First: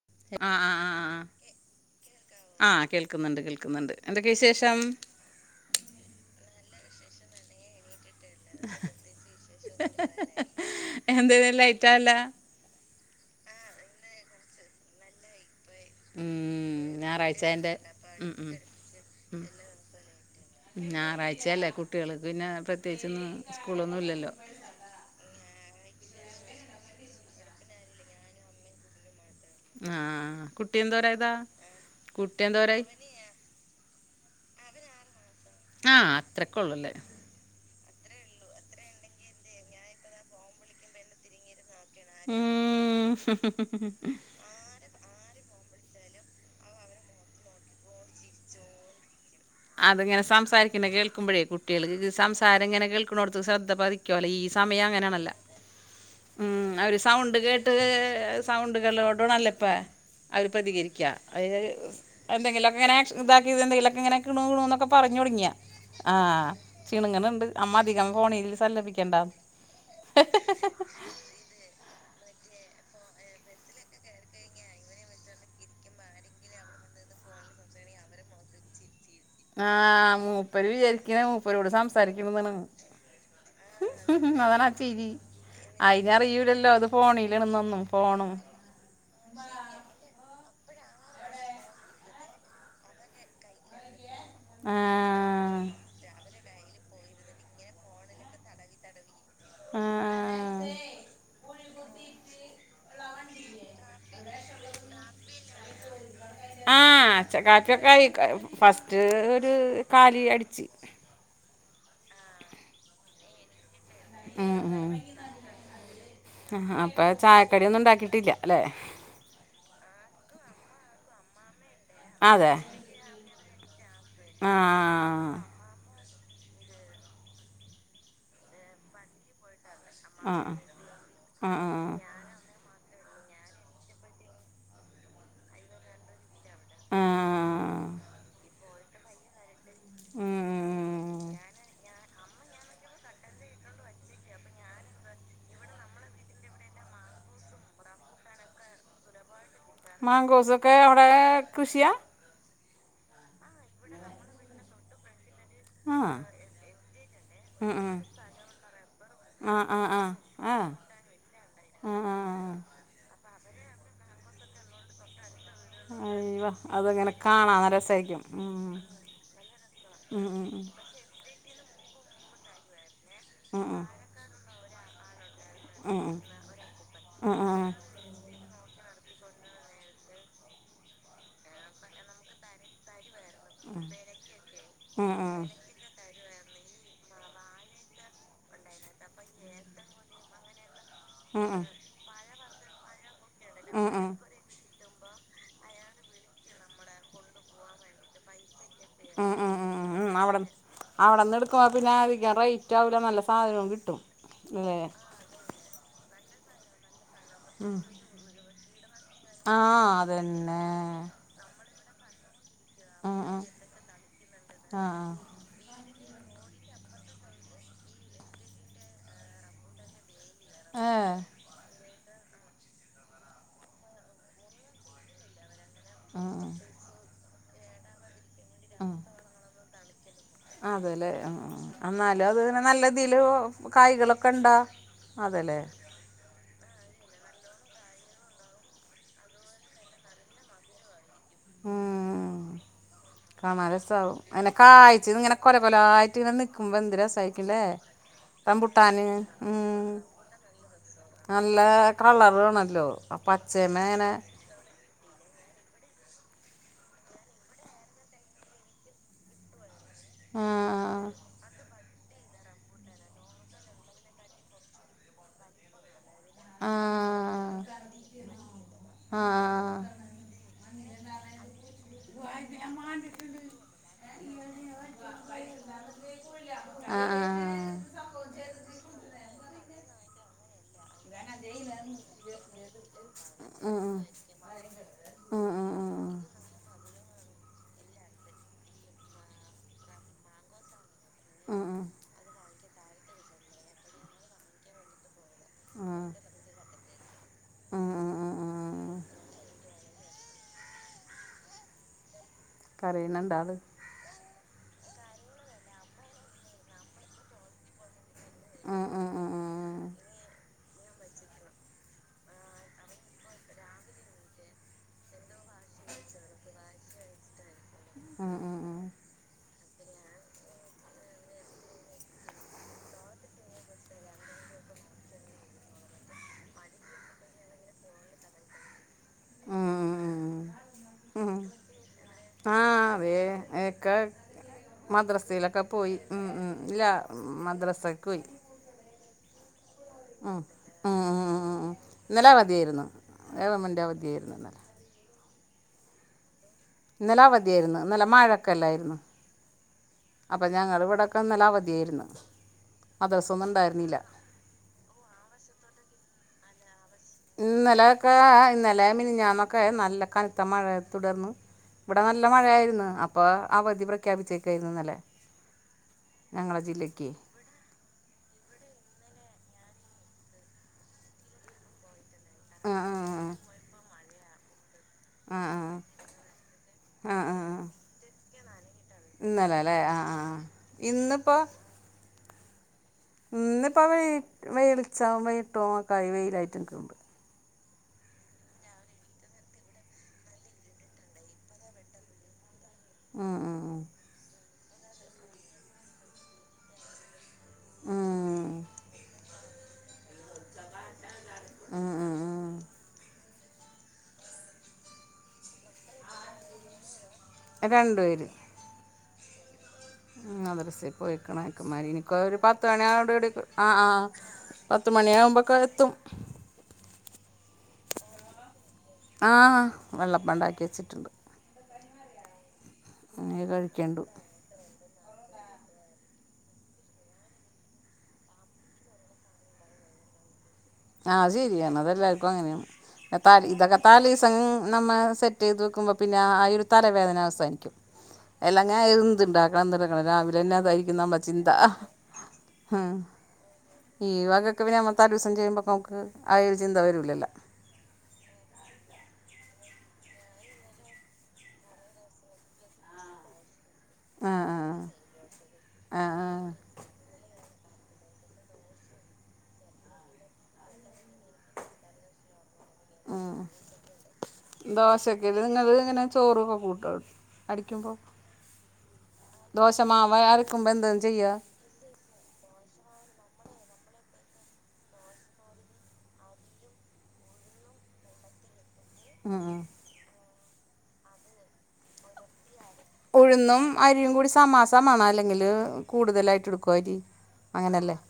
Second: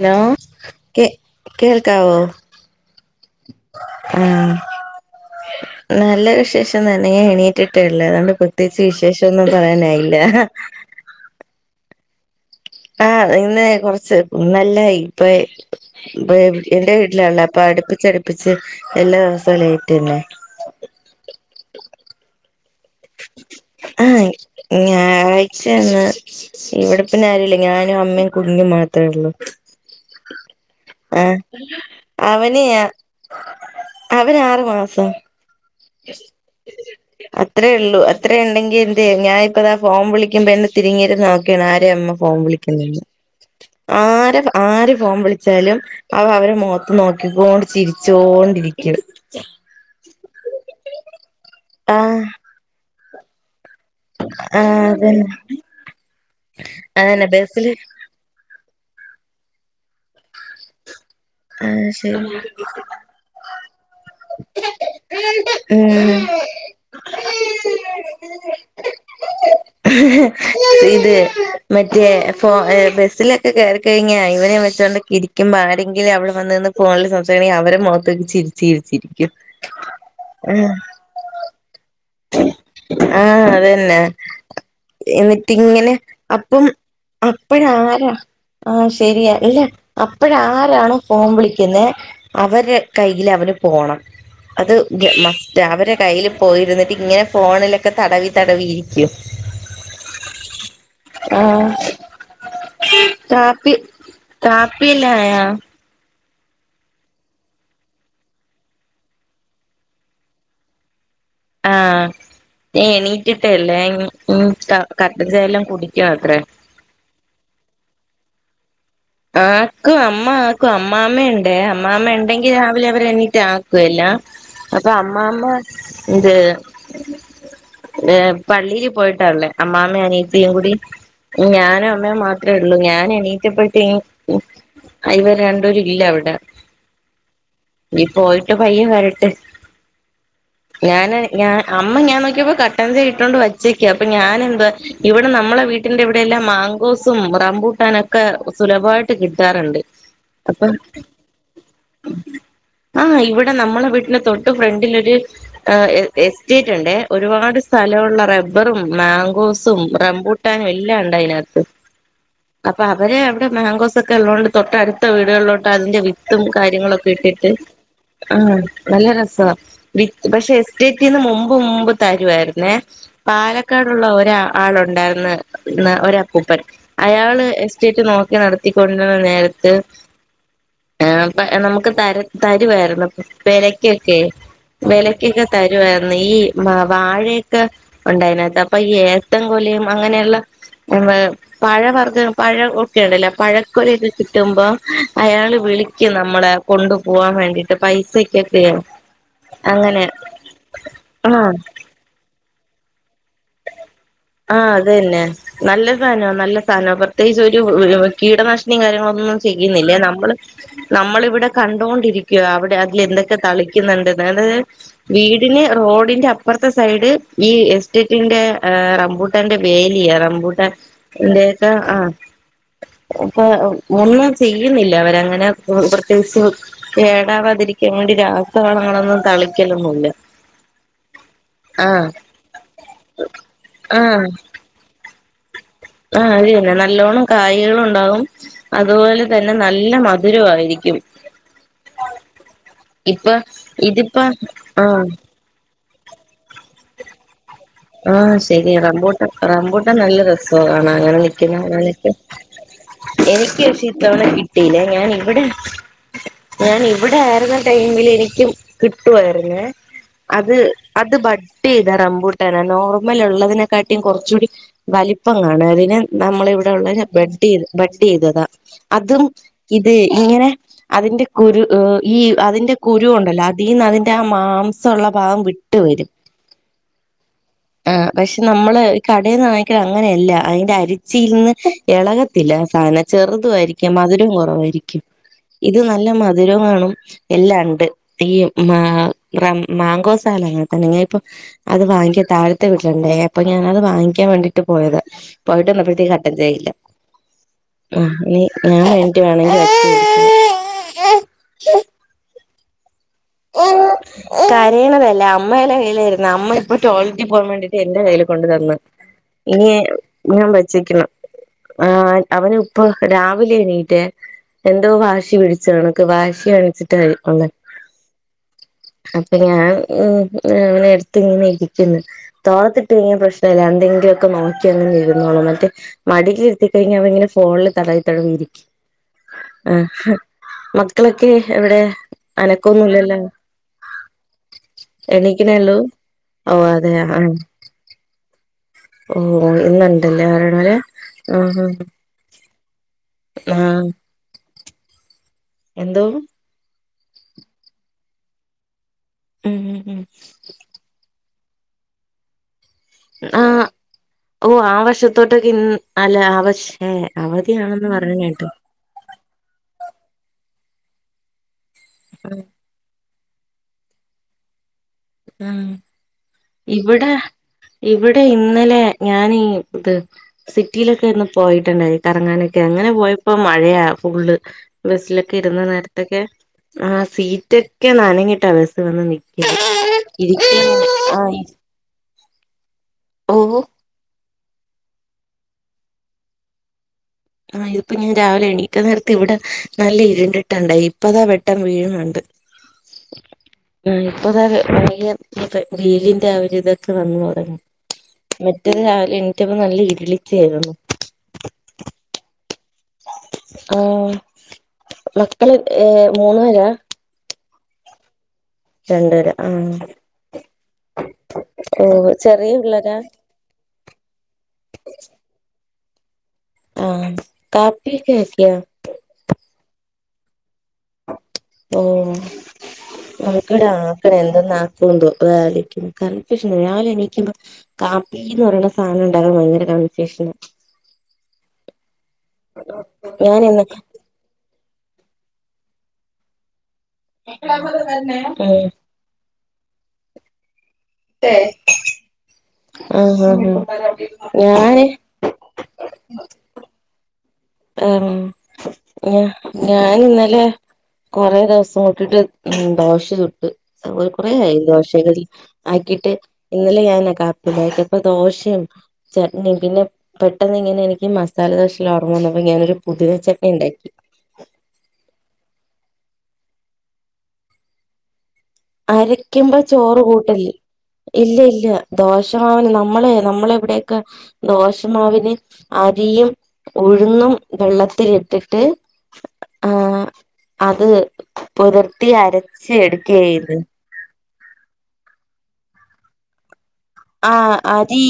Hello ശരി ആഹ് ആഹ കേ ആഹ് കേൾക്കാവോ ആഹ കേൾക്കുന്നുണ്ട് കേൾക്കുന്നുണ്ട് എന്തൊക്കെ ആഹ് വിശേഷം നല്ല വിശേഷം തന്നെ ഞാൻ എണീറ്റിട്ടേള്ളൂ അണ്ട് പ്രത്യേച്ച് വിശേഷൊന്നും പറയാനായില്ല അത ന്തേ ലൈറ്റാണല്ലോ ആഹ നിന്നെ കൊറച്ച് നല്ല ലേയ്റ്റായി എന്റെ വീട്ടിലാണ് ഞായറാഴ്ച അപ്പൊ എൻ്റെ ഉം, ഉം. അടുപ്പിച്ചടുപ്പിച്ച് എല്ലാ ദിവസവും ലെറ്റന്നെ ഞായറാഴ്ചയല്ലേ കുട്ടികൾക്ക് പിന്നെ പ്രത്യേകിച്ചോന്നും സ്കൂളൊന്നും ല്ലല്ലോ ഞായറാഴ്ചാർഞ്ഞാ ഇവിടെ പിന്നെ ആരൂല്ല ഞാനും അമ്മയും കുഞ്ഞും മാത്രള്ളൂ ആഹ കുട്ടി എന്തോരായതാ കുട്ടി എന്തോരായി അതിന് ആറ് മാസം ആഹ അത്രകൊള്ളുല്ലേ അത്രേള്ളൂ അത്ര ഉണ്ടെങ്കിന്തെ ഞാാനിപ്പതാ ഫോം വിളിക്കുമ്പോ എന്നെ തിരിഞ്ഞിരുന്ന് നോക്കാണ് ആരേ അമ്മ ഫോൺ വിളിക്ക്ണത്ന്ന് ഉം. ആരെ ആര് ഫോൻ വിളിച്ചാലും അവന് അവരെ മോത്ത് നോക്കിക്കൊണ്ട് ചിരിച്ചോണ്ടിരിക്കും അത്ങ്ങനെ സംസാരിക്ക്ണ് കേൾക്കുമ്പോഴേ കുട്ടികൾക്ക് ആഹ് സംസാരം ങ്ങനെ കേക്ക്ണോട്ത്ത് ശ്രദ്ധ പതി കുട്ടിയാളെ ഈ സമയം ആഹ് അതന്നെ അങ്ങനെയണല്ലോ ഉം അവര് അതന്നെ സൗണ്ട് ബസ്സില് കേട്ട് സൗണ്ടുകളോടണല്ലേ ഇപ്പ അവര് പ്രതികരിക്ക അവര് ആഹ് ശരി എന്തെങ്കിലുക്കെങ്ങനെ ഇതാക്കിയത് എന്തെങ്കിലൊക്കെ ങ്ങനെ കിണൂ കിണൂന്നൊക്കെ പറ്ഞ്ഞോട്ങ്ങിയാ ഉം ആഹ ചിണുങ്ങ്ണ്ണ്ട് അമ്മ അധികം ഫോണിൽ സല്ലഭിക്കേണ്ടന്ന് ഇത് മറ്റേ ഫോ ഏ ബസ്സിലൊക്കെ കേറി കഴിഞ്ഞാ ഇവനെ വചോണ്ടൊക്കെ ഇരിക്കുമോ ആരെ ആരെങ്കിലും അവിടെ വന്ന് നിന്ന് ഫോണിൽ സംസാരിക്കണെങ്കിൽ അവരെ മുഖത്തേക്ക ചിരിച്ച് രിച്ചിരിക്കും ആഹ് മൂപ്പര് വിചാരിക്ക്ണ് മൂപ്പരോട് സംസാരിക്ക്ണ്ന്നാണ് ആഹ് അതന്നെ അതാണ് ആ ചിരി എന്നിട്ടിങ്ങനെ അപ്പം അയിനറിയൂലല്ലോ അത് ഫോണിലിന്നൊന്നും ഫോണും ആഹ ശരിയ ഇല്ല അപ്പഴ ആ അരാണ് ഫോൺ വിളിക്കുന്നത് അവരെ കയ്യിലവന് പോണം അത് ആ മസ്റ്റാ അവരെ കയ്ല് പോയിര്ന്നിട്ട് ങ്ങനെ ഫോണിലൊക്കെ തടവി തടവിയിരിക്കും ആ യിരിക്കും ആഹ് കാപ്പി കാപ്പില്ലാം ആയാ ആഹ് ച്ച കാപ്പിയൊക്കയി ഫസ്റ്റ് ഒരു കാലി അടിച്ച് ആഹ എണീറ്റിട്ടേളു ഞാ ഇനി ഇനി ഉം, ഉം. കട്ടച്ച എല്ലാം കുടിക്കത്രേ പ്പെയ് ചായക്കടിയൊന്നും ഉണ്ടാക്കിട്ടില്ല അല്ലേ ആക്കും അമ്മ ആക്കും അമ്മാമ്മേണ് ഏ അമ്മാമ്മ ണ്ടെങ്കി അതെ രാവിലവര് എണിറ്റ് ആക്കു ല്ലാം ആ അപ്പൊ അമ്മാമ്മ ന്ത് പള്ളില് പോയിട്ടാള്ളെ അമ്മാമ്മേം ആ അനിയത്തിയും കൂടി ഇനി ആ ആ, ഞാനും അമ്മയും മാത്രമേ ഉള്ളൂ ഞാനെണിറ്റപ്പതെക്കും ആ ഇവര് രണ്ടൂരു ല്ല അവടെ ആ. ഇനി പോയിട്ട് പയ്യെ വരട്ടെ ഞൻ ഉം. ഞ അമ്മ ഞാൻ നോക്കിയപ്പോ കട്ടി ഇട്ടോണ്ട് വച്ചേക്ക അപ്പൊ ഞാനെ എന്താ ഇവിടെ നമ്മളെ വീട്ടിന്റെ ഇവിടെ എല്ലാം മാങ്കോസും റമ്പൂട്ടാനൊക്കെ ഒക്കെ സുലഭമായിട്ട് കിട്ടാറുണ്ട് അപ്പൊ മാങ്കോസൊക്കെ അവിടെ കൃഷിയാ ആഹ് ഇവിടെ നമ്മളെ വീട്ടില് തൊട്ട് ഫ്രണ്ടിലൊരു ആഹ് ആ എസ്റ്റേറ്റ് ഉണ്ട് ഒരുപാട് ഉം, ഉം. സ്ഥലമുള്ള റബ്ബറും ആ ആ മാങ്കോസും ആ ആ റംബൂട്ട ആ, ട്ടാനും എല്ലാണ്ട് അതിനകത്ത് ആ, ആ. അപ്പൊ അവര് അവിടെ മാങ്കോസ് ഒക്കെ ഉള്ളതൊണ്ട് തൊട്ടടുത്ത് ത്ത വീടുകളിലോട്ട് അതിന്റെ വിത്തും അയ്യോ അതങ്ങനെ കാര്യങ്ങളൊക്കെ ഇട്ടിട്ട് കാണാൻ നല്ല രസമായിരിക്കും ആ ഉം. നല്ല രസമാണ് വി ഉം, ഉം, പക്ഷെ എസ്റ്റേറ്റ് തീന്ന് മുമ്പ് മുമ്പ് തരുവായിരുന്നേ ഉം. ഉം, പാലക്കാടുള്ള ഒരു ആളുണ്ടായിര്ന്ന് ഉം. ഒരു അപ്പൂപ്പൻ ഉം, അയാള് ഉം. എസ്റ്റേറ്റ് നോക്കി നടത്തിക്കൊണ്ടിരുന്ന നേരത്ത് ആപ്പ നമുക്ക് തര തരുവായിരുന്നു പേരക്കൊക്കെ ഉം, ഉം. ഉം, ഉം. വിലക്കൊക്കെ തരുവായി ര്ന്ന് ഈ വാഴയൊക്കെ ഉണ്ടായിതിനകത്ത് അപ്പൊ ഏത്തൻ കൊലയും അങ്ങനെയുള്ള ഉം, ഉം. പഴവർഗം പഴ ണ്ടല്ല ഉം, ഉം. പഴക്കൊലൊക്കെ ഉം കിട്ടുമ്പോ അയാള് വിളിക്കും നമ്മളെ കൊണ്ടു പോവാാൻ വേണ്ടിട്ട് പൈസ ക്കോ ഉം ഉം അങ്ങനെ ആഹ് നല്ല റേറ്റ് ആവുല നല്ല സാധനവും കിട്ടും ആഹ് അല്ലേ അത് തന്നെ നല്ല സാധനമാ നല്ല സാധന പ്രത്യേകിച്ച് ഒരു കീടനാശിനിയും കാര്യങ്ങളൊന്നുംന്നും ആഹ് ചെയ്യുന്നില്ല നമ്മള് അതന്നെ നമ്മളിവിടെ കണ്ടൊണ്ടിരിക്ക അവിടെ അതിൽ ഉം എന്തൊക്കെ ഉം തളിക്കുന്നുണ്ട്ത് ആഹ് വീട് ഇന് റോഡിന്റെ അപ്പുറത്തെ സൈഡ് ഈ എസ്റ്റേറ്റ് ട്ടിന്റെ റമ്പൂട്ടാന്റെ വേലിയാ റമ്പൂട്ടാൻ ഏഹ് എന്റെയൊക്കെ ആ അപ്പൊ ഒന്നും ചെയ്യുന്നില്ല അവരങ്ങനെ ഉം പ്രത്യേകിച്ച് ഉം കേടാവാതിരിക്കാൻ വേണ്ടി രാ ഉം അതെല്ലേ ആ ആഹ് എന്നാലും അത് തന്നെ നല്ല ഇതിൽ ആഹ് കായ്കളൊക്കെ ഉണ്ടോ അതല്ലേ ആഹ് അത് തന്നെ നല്ലോണ്ണം കായകളും ഉണ്ടാാവും അതുപോലെ തന്നെ നല്ല മധുരമായിരിക്കും ആഹ് കാണാൻ ഇതിപ്പ രസാവും അങ്ങനെ ആഹ് കായ്ച്ചത് ഇങ്ങനെ കൊല കൊലായിട്ട് ഇങ്ങന നിക്കുമ്പോ എന്തുരസാ ആയിരിക്കില്ലേ ആഹ് ശരിയാ റബൂട്ട റമ്പൂട്ടാൻ നല്ല രസമാണ് കാണാൻ അങ്ങനെ നിക്ക നല്ല കളറു ആണല്ലോ ആ പച്ചേമ ലിങ്ങനെ ഇതവണ കിട്ടീല്ലേ ഞാൻ ഇവിടെ ഞാൻ ഇവിടെ ആയിരുന്ന ടൈമിൽ എനിക്കും കിട്ടുവായിരുന്നേ അത് ആഹ് അത് ബട്ടിചെയ്താ റമ്പൂ നോർമൽ ഉള്ളതിനെക്കാട്ടിയും കൊറച്ച് കൂടി വലിപ്പം കാണും അതിന് നമ്മള ഇവിടെ ഉള്ള ബെഡ് ആഹ് ബെഡ് ചെയ്തതാ അതും ആഹ് ഇത് ഇങ്ങനെ അതിന്റെ കുരു ഈ അതിന്റെ കുരു ഉണ്ടല്ലോ അതിൽ നിന്ന് അതിന്റെ ആ മാംസമുള്ള ഭാഗം വിട്ട് വരും ആഹ് ആഹ് ആഹ് ആഹ് പക്ഷെ നമ്മള് ഈ കടയിൽന്ന് വാങ്ങിക്കുന്നത് അങ്ങനെയല്ല അതിന്റെ അരിച്ചിയിൽ നിന്ന് ഇളകത്തില്ല സാധനം ചെറുതും ആയിരിക്കും ആഹ് മധുരവും കുറവായിരിക്കും ഇത് നല്ല മധുരവും മാണ് എല്ലാം ഉണ്ട് ഈ മ മാങ്കോസായാലും അങ്ങനെ തെന്നെ അപ്പൊ അത് വാങ്ങിക്കാൻ താഴത്തെ വീട്ടിലുണ്ടേ അപ്പൊ ഞാനത് വാങ്ങിക്കാൻ വേണ്ടിട്ട് പോയത പോയിട്ട് വന്നപ്പോഴത്തേ ആഹ് കട്ടം ചെയ്യില്ല ആഹ് ഞാൻ വേണ്ടിട്ട് വേണം കരയുന്നുണ്ടത് കരയണതല്ല അമ്മെടെ കയ്യിലായിരുന്നു അമ്മ ഇപ്പൊ ടോയ്ലറ്റിൽ പോകാൻ വേണ്ടീട്ട് എൻ്റെ കയ്യില് കൊണ്ട് തന്ന് ആഹ് ആഹ് ആഹ് ഇനി ഞാൻ വച്ചേക്കണം ആഹ് അവന് ഇപ്പ രാവിലെ എണീറ്റ് എന്തോ വാശി പിടിച്ച് ച്ച് കണക്ക് വാശി കാണിച്ചിട്ട് വന്ന് ആഹ് ആഹ് അപ്പൊ ഞാൻ ഉം അവനെ എടുത്തിങ്ങനെ ഇരിക്കുന്നു തോളത്തിട്ട കഴിഞ്ഞ പ്രശ്നല്ല എന്തങ്കിലുക്കെ നോക്കി അങ്ങനേ ഇരുന്നോളും മറ്റേ മടിലിരുത്തിക്കഴിഞ്ഞാ അവങ്ങനെ ഫോണിൽ തടവി തടവിയിരിക്കും ആഹ് ഹ മക്കളൊക്കെ എവിടെയ അനക്കൊന്നുല്ലല്ലോ? ഏ എക്കെ മദ്രസയിലൊക്കെ എണീക്കണേള്ളൂ പോയി ഉം ഉം ഓ ഇല്ല അതെ ആഹ് മദ്രസ പൊയി ഓ ഇന്നണ്ട് ഉം..... ഇന്നലെ അവതിയാരുന്ന് ഏവ മിന്റേ ആഹ് അവതിയായിരുന്നു ഇന്നലെ എന്തോ? ഇന്നലെ അവധിയായിരുന്നു ഇന്നലെ മഴൊക്കെല്ലായിരുന്നോ? ഉം ഉം ഉം അപ്പൊ ഞങ്ങ ഇവിടെ അപ്പം ന്നലേ അവധിയാരുന്ന് ആഹ് മദ്രസൊന്നുണ്ടായിരിന്നില്ല ഓ ആ വശത്തോട്ട് കി അല്ല ആ വശേ ഇന്നലൊക്കെ ഇ ന്നലെ മിനിഞ്ഞാന്ന് ക്കെ നല്ല കനത്ത മഴയെ തുടർന്നു ഇവിടെ നല്ല മഴായിരുന്ന് അപ്പ അവധി പ്രഖ്യാപിച്ചേക്കായിരുന്നുന്നല്ലേ. ഉം ഇവിടെ ഇവിടെ ഇന്നലെ ഞാനീ ഇത് സിറ്റിയിലൊക്കെ ഒന്ന് പോയിട്ടുണ്ടായി. കറങ്ങാനൊക്കെ ആ അങ്ങനെ പോയപ്പോ ആ മഴയാ ഫുള്ള് ബസ്സിലൊക്കെ ആ ആ ഇരുന്ന് നേരത്ത് തൊക്കെ ആഹ് ആ ആ ആ ആ. സീറ്റക്കെ നാനഞ്ഞിട്ട ബസ് വന്ന് നിക്ക ഇന്നലെ അല്ലേ ആ ആ ആ. ഇരിക്കആഹ് ഇ ഇന്നിപ്പോൾ ഓ അപ്പം വെയി വെയിലളിച്ചാമയത്തും കയിവെയിലായിട്ടുകുന്ന് ആ ഇതിപ്പോ ഞാൻ രാവിലെ എണീക്ക നേരത്തെ ഇവിടെ നല്ല ഇരുണ്ടിട്ടുണ്ടായി ഇപ്പതാ വെട്ടം വീഴുന്ന്ണ്ട് [unintelligible] ഉം ഉം. ഉം ഇപ്പൊതാ ഭ വെയിലിന്റെ ആവരു ഇതൊക്കെ വന്ന് ഉം ഉം മറ്റേത് രാവിലെ എണീറ്റപ്പം നല്ല ഇരുളിച്ചെരുന്നു ഉം ഉം ഉം ഉം ആഹ്.. മക്കള് ഏ മൂന്ന് ര? രണ്ടു പേര്. രണ്ട്പേര് ആഹ് മദ്രസേ പോയിക്കണ് അക്ക് മാരി ഓഹ് എനക്ക്നൊ രു ചെറിയ പത്ത് പിള്ളേരാ മണിയാവോടിട്കും ആഹ് ആ പത്തുമണിയാകുമ്പോക്കെ എത്തും. ആഹ് കാപ്പിയൊക്കെയാക്യോ? ആഹ് വെള്ളപ്പണ്ടാക്കി വെച്ചിട്ട് ഓ ഇനി അക്കട് കഴിക്കണ്ടു അക്കടെ എന്ത്ന്നാ? [unintelligible] കൊണ്ടോ വ കൺഫ്യുഷനായീ രാവ് ലേഎണീക്കുമ്പോ? കാപ്പിക്ക് ന്ന് പറയണ സാധനം ഉണ്ടാക്കണ ഭയങ്കര കൺഫ്യൂഷന. ആഹ് ശരിയാണ് അതെല്ലാവർക്കും അങ്ങനെയ ഇത ഞാനിന്ന് ഇതൊക്കെ തലസി [unintelligible] നമ്മൾ സെറ്റ് ചെയ്ത് വെക്കുമ്പോൾ പിന്നെ ആയിരത് തലവേദന അവസാനിക്കും എല്ലാം ഉം ഞാൻ എന്തു ഉണ്ടാക്കണംന്ത്ക്കണം രാവിലെ തന്നെ അതായിരിക്ക് നമ്മചിന്ത ആഹ് ആഹ് ആഹ് ഈവകക്കെ പിന്നെ ഞാന് ത ഒരു ദിവസം ചെയ്യുമ്പ നമുക്ക് ആ യര് ചിന്ത വരല്ലല്ലോ ആഹ് ഞാ ഞാൻ ഇന്നലെ കൊറെേ ദിവസം നോക്കീട്ട് ഉം ദോശ ചുട്ട് അതുലെ ആ ആ കുറയായി ദോശകഴി ആ ആക്കിട്ട് ആ ആ ഇന്നലെ ഞാന കാ ഇത്പ്പ ദോശയും ചട്നിയും പിന്നെ പെട്ടെന്നി ങ്ങനെ എനിക്ക് മസാലദോശല്ലാ ഓർമന്ന് പ്പൊ ഞാനൊരു പുതിന ചെട്നി ഉണ്ടാക്കി. ദോശക്ക്നിങ്ങള് ഇങ്ങനെ ചോറൊക്കെ കൂട്ടോ അടിക്കുമ്പോ? അരക്കുമ്പോ ചോറ് ദോശമാവ് കൂട്ടല്ല് അരക്കുമ്പോ എന്താണ് ചെയ്യാ ഇല്ല ഇല്ല ദോഷമാവിന് നമ്മളെ നമ്മളെ എവിടൊക്കെ ദോശമാവിന് അരിയും ഉഴുന്നും വെള്ളത്തിലിട്ടിട്ട് ഉം ആഹ് അത് പുതിർത്തി അരച്ച എടുക്കയായിരുന്നു [unintelligible] അരിയും കൂടി സമാസമാണ് അല്ലെങ്കിൽ കൂടുതലായിട്ട് എടുക്കുവ അരി ആഹ് അങ്ങനല്ലേ അതീ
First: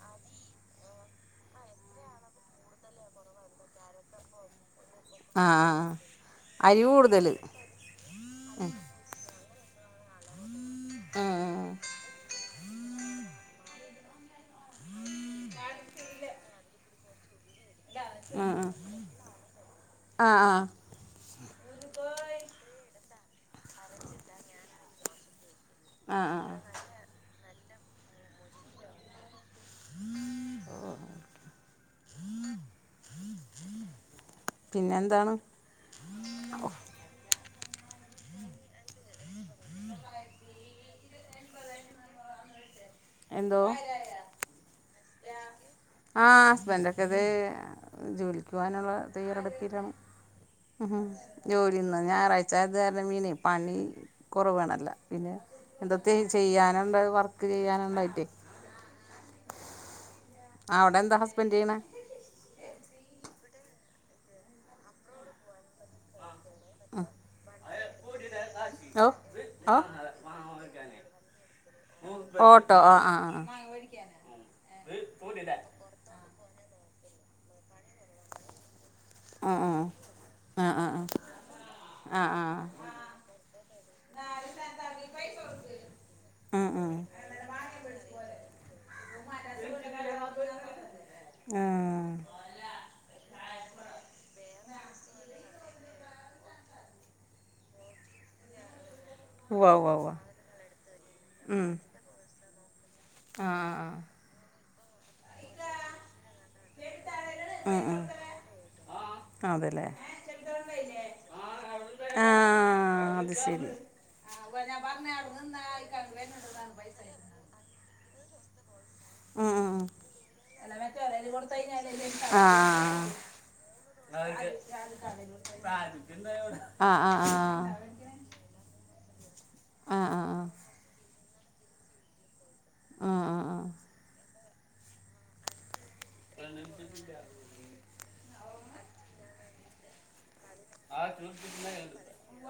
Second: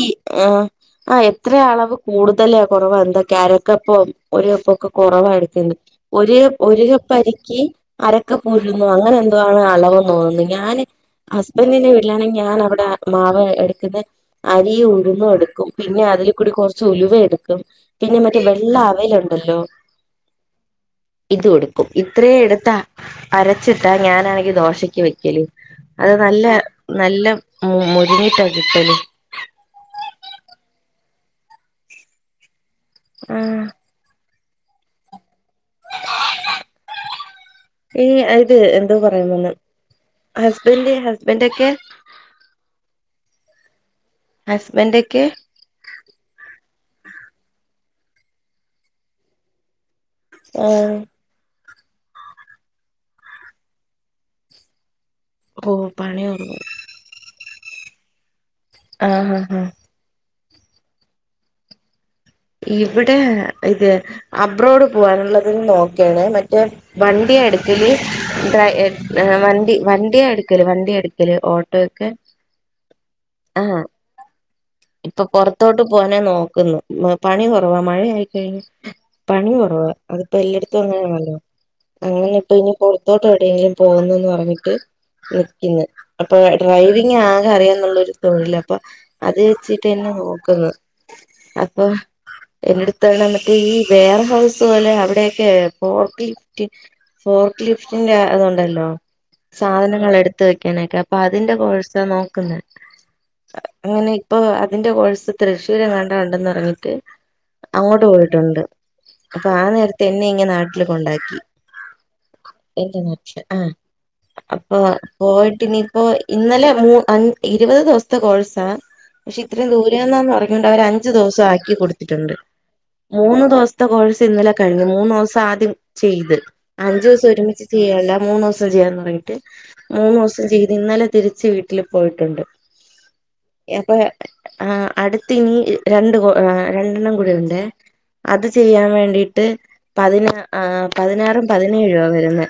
ആഹ് ആഹ് എത്ര അളവ് കൂടുതല കുറവാ എന്താ കരക്കപ്പൊ ഒരു അപ്പക്കെ കുറവാ ആഹ് എടുക്കുന്നത് ആഹ് ഒരു അരി ഒരു കപ്പ് കൂടുതല് അരിക്ക് അരക്കപ്പ് ഉഴുന്ന് അങ്ങനെ എന്തോ ആണ് അളവെന്ന് തോന്നുന്നി ഞാന് ആഹ് ഹസ്ബൻറിന്റെ വീട്ടിലാണെങ്കിൽ ഞാൻ അവിടെ മാവ് എടു ക്കുന്നെ അരി ഉഴുന്നും എടുക്കും പിന്നെ അതിൽ കൂടി കുറച്ച് ഉലുവ എടുക്കും പിന്നെ മറ്റേ ആഹ് വെള്ള അവലുണ്ടല്ലോ ആഹ് ആഹ് ആഹ് ഇത് കൊടുക്കും ഇത്രയും എടുത്ത അരച്ചിട്ടാ ഞാനാണെങ്കി ദോശക്ക് വയ്ക്കല് അത് ആഹ് ആഹ് നല്ല ആഹ് നല്ല മൊരിഞ്ഞിട്ടാ കിട്ടല് [inaudible] ആഹ് പിന്നെ എന്താണ് ഈ അത് എന്തോ പറയവന്ന് ഹസ്ബന്റ് ഹസ്ബൻ്റൊക്കെ എന്തോ ഹസ്ബൻഡ് ആഹ് ഹസ്ബന്റ് ഒക്കെ ദേ ജോലിക്കുപനുള്ള തയ്യറെടുപ്പിലാണ് ഉം ആഹ് ജോലിന്ന് ഞായറാഴ്ച അത് കാരണം മീനേ പണി കുറവേണല്ല പിന്നെ ഓ എന്തൊക്കെയ പണിയൊറങ്ങു ചെയ്യാനുണ്ട് വർക്ക് ചെയ്യാനുണ്ടായിട്ടേ ആഹ് ആഹ് ആഹ് ആഹ് അവിടെ എന്താ ഹസ്ബന്റ് ചെയ്യണേ ഇവിടെ ഇത് അബ്രോഡ് പോവാനുള്ളതിൽ നോക്കാണേ മറ്റേ വണ്ടിയ എടുക്കല് ഡ്രൈ ഓ ഓ വണ്ടി വണ്ടിയ എടുക്കല് വണ്ടി എടുക്ക ല് ഓട്ടോ ഒക്കെ ഓട്ടോ ആഹ് ആഹ് ആഹ് ആഹ് ഇപ്പൊ പുറത്തോട്ട് പോനെ നോക്കുന്നു പണി കുറവാ മഴയ ആ പണി കുറവ ആ അതിപ്പോ എല്ലായിടത്തും ആ അങ്ങനെല്ലോ ആ ആ അങ്ങനെ ആ ആ ഇപ്പ ഇനിപ്പോ ത്തോട്ട് എവിടെയെങ്കിലും പോകുന്നന്ന് പറഞ്ഞിട്ട് നിക്കുന്നു അപ്പൊ ഉം ഉം ഡ്രൈവിങ് ആകെ അറിയാന്നുള്ളൊരു തൊഴില് അപ്പൊ അത് വച്ചിട്ടന്നെ നോക്കുന്നു ആ അപ്പൊ എന്റെ അടുത്തണ മറ്റേ ഈ വെയർ ഹൗസ് പോലെ അവിടെക്കെ ഫോർട്ടി ലിഫ്റ്റി ഫോർട്ട് ലിഫ്റ്റിന്റെ അതൊണ്ടല്ലോ ഉവ്വ ഉവ്വ സാധനങ്ങൾ ഉവ്വ എടുത്ത വെക്കാനൊക്കെ അപ്പൊ അതിന്റെ ഉം കോഴ്സ നോക്കുന്നെ ആ ആ അങ്ങനെ ഇപ്പൊ അതിന്റെ കോഴ്സ് തൃശ്ശൂര്ങ്ങാണ്ട ഉണ്ടെന്ന് അറിഞ്ഞിട്ട് ആ ഉം ഉം അങ്ങോട്ട് പോയിട്ടുണ്ട് അപ്പൊ ആഹ് അതല്ലേ നേരത്തെ എന്നെ ഇങ്ങ് നാട്ടില് കൊണ്ടാക്കി ആ എന്റെ അത് നാട്ടിൽ ആഹ് ശരി അപ്പൊ പോയിട്ട് ഇനിപ്പോ ഇന്നലെ മൂ അ ഇരുപത് ദിവസത്തെ കോഴ്സാ പക്ഷെ ഉം ഇത്രയും ഉം ദൂരന്നാന്ന് അറിഞ്ഞോണ്ട് അവര് അഞ്ചു ദിവസം ആക്കി കൊടുത്തിട്ടുണ്ട് ആഹ് മൂന്ന് ദിവസം ത്തെ കോഴ്സ് ഇന്നലെ കഴിഞ്ഞു മൂന്ന് ദിവസം ആദ്യം ചെയ്ത് ആഹ് അഞ്ച് ദിവസം ഒരുമിച്ച് ആഹ് ചെയ്യല്ല മൂന്ന് ദിവസം ചെയ്യാന്ന് പറു മൂന്ന് ആഹ് ആഹ് ദിവസം ചെയ്ത് ഇന്നലെ തിരിച്ച് വീട്ടിൽ പോയിട്ടുണ്ട് ആഹ് ആഹ് ആഹ് അപ്പൊ ആഹ് അടുത്ത് ഇനി രണ്ട് കോ രണ്ടെണ്ണം കൂടി ഉണ്ടേ അത് ചെയ്യാൻ വേണ്ടിട്ട് പതിന ആഹ് പതിനാറും പതിനേഴും ആഹ് വരുന്നെ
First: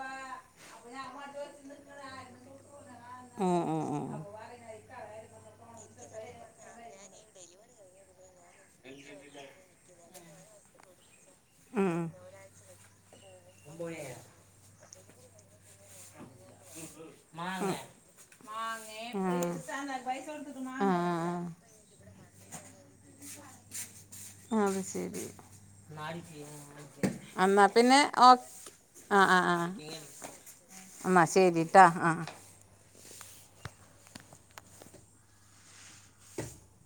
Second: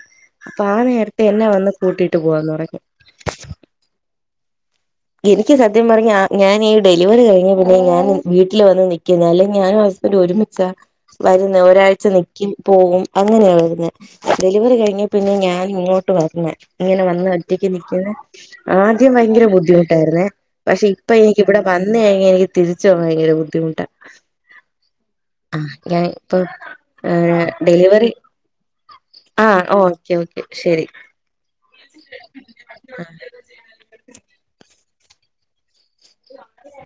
അപ്പൊ ആഹ് നേരത്തെ എന്നെ വന്ന് കൂട്ടിട്ട് പോവാന്ന് പറഞ്ഞ് ഉം ഉം ഉം ഉം എനിക്ക് സത്യം പറഞ്ഞ ഞാൻ ഈ ഡെലിവറി കഴിഞ്ഞ പിന്നെ ഞാൻ വീട്ടിൽ വന്ന് നിക്കുന്ന അല്ല ഞാൻ ഒരു ഒരുമിച്ച വരുന്ന് ഒരാഴ്ച നിക്കും പോവും അങ്ങനെയാണ് വരുന്നത് ഡെലിവറി കഴിഞ്ഞേ പിന്നെ ഞാൻ ഇങ്ങോട്ട് വന്നേ ഇങ്ങനെ വന്ന് ഒറ്റക്ക് നിക്കുന്നെ ആദ്യം ഭയങ്കര ബുദ്ധിമുട്ട് ന്നേ പക്ഷെ ഇപ്പം എനിക്ക് ആഹ് ഇവിടെ വന്ന് കഴിഞ് എനിക്ക് തിരിച്ച് പോവാൻ ഭയങ്കര ബുദ്ധിമുട്ടാ അയ് ശരി ആ ഞാൻ ഇപ്പൊ എന്നാ പിന്നെ ഡെലിവറി ഓ ആഹ് ആ ആഹ് ആഹ് ഓക്കെ ഓക്കെ ശരി എന്നാ ശരി ട്ടെ ആഹ് ആഹ് ആ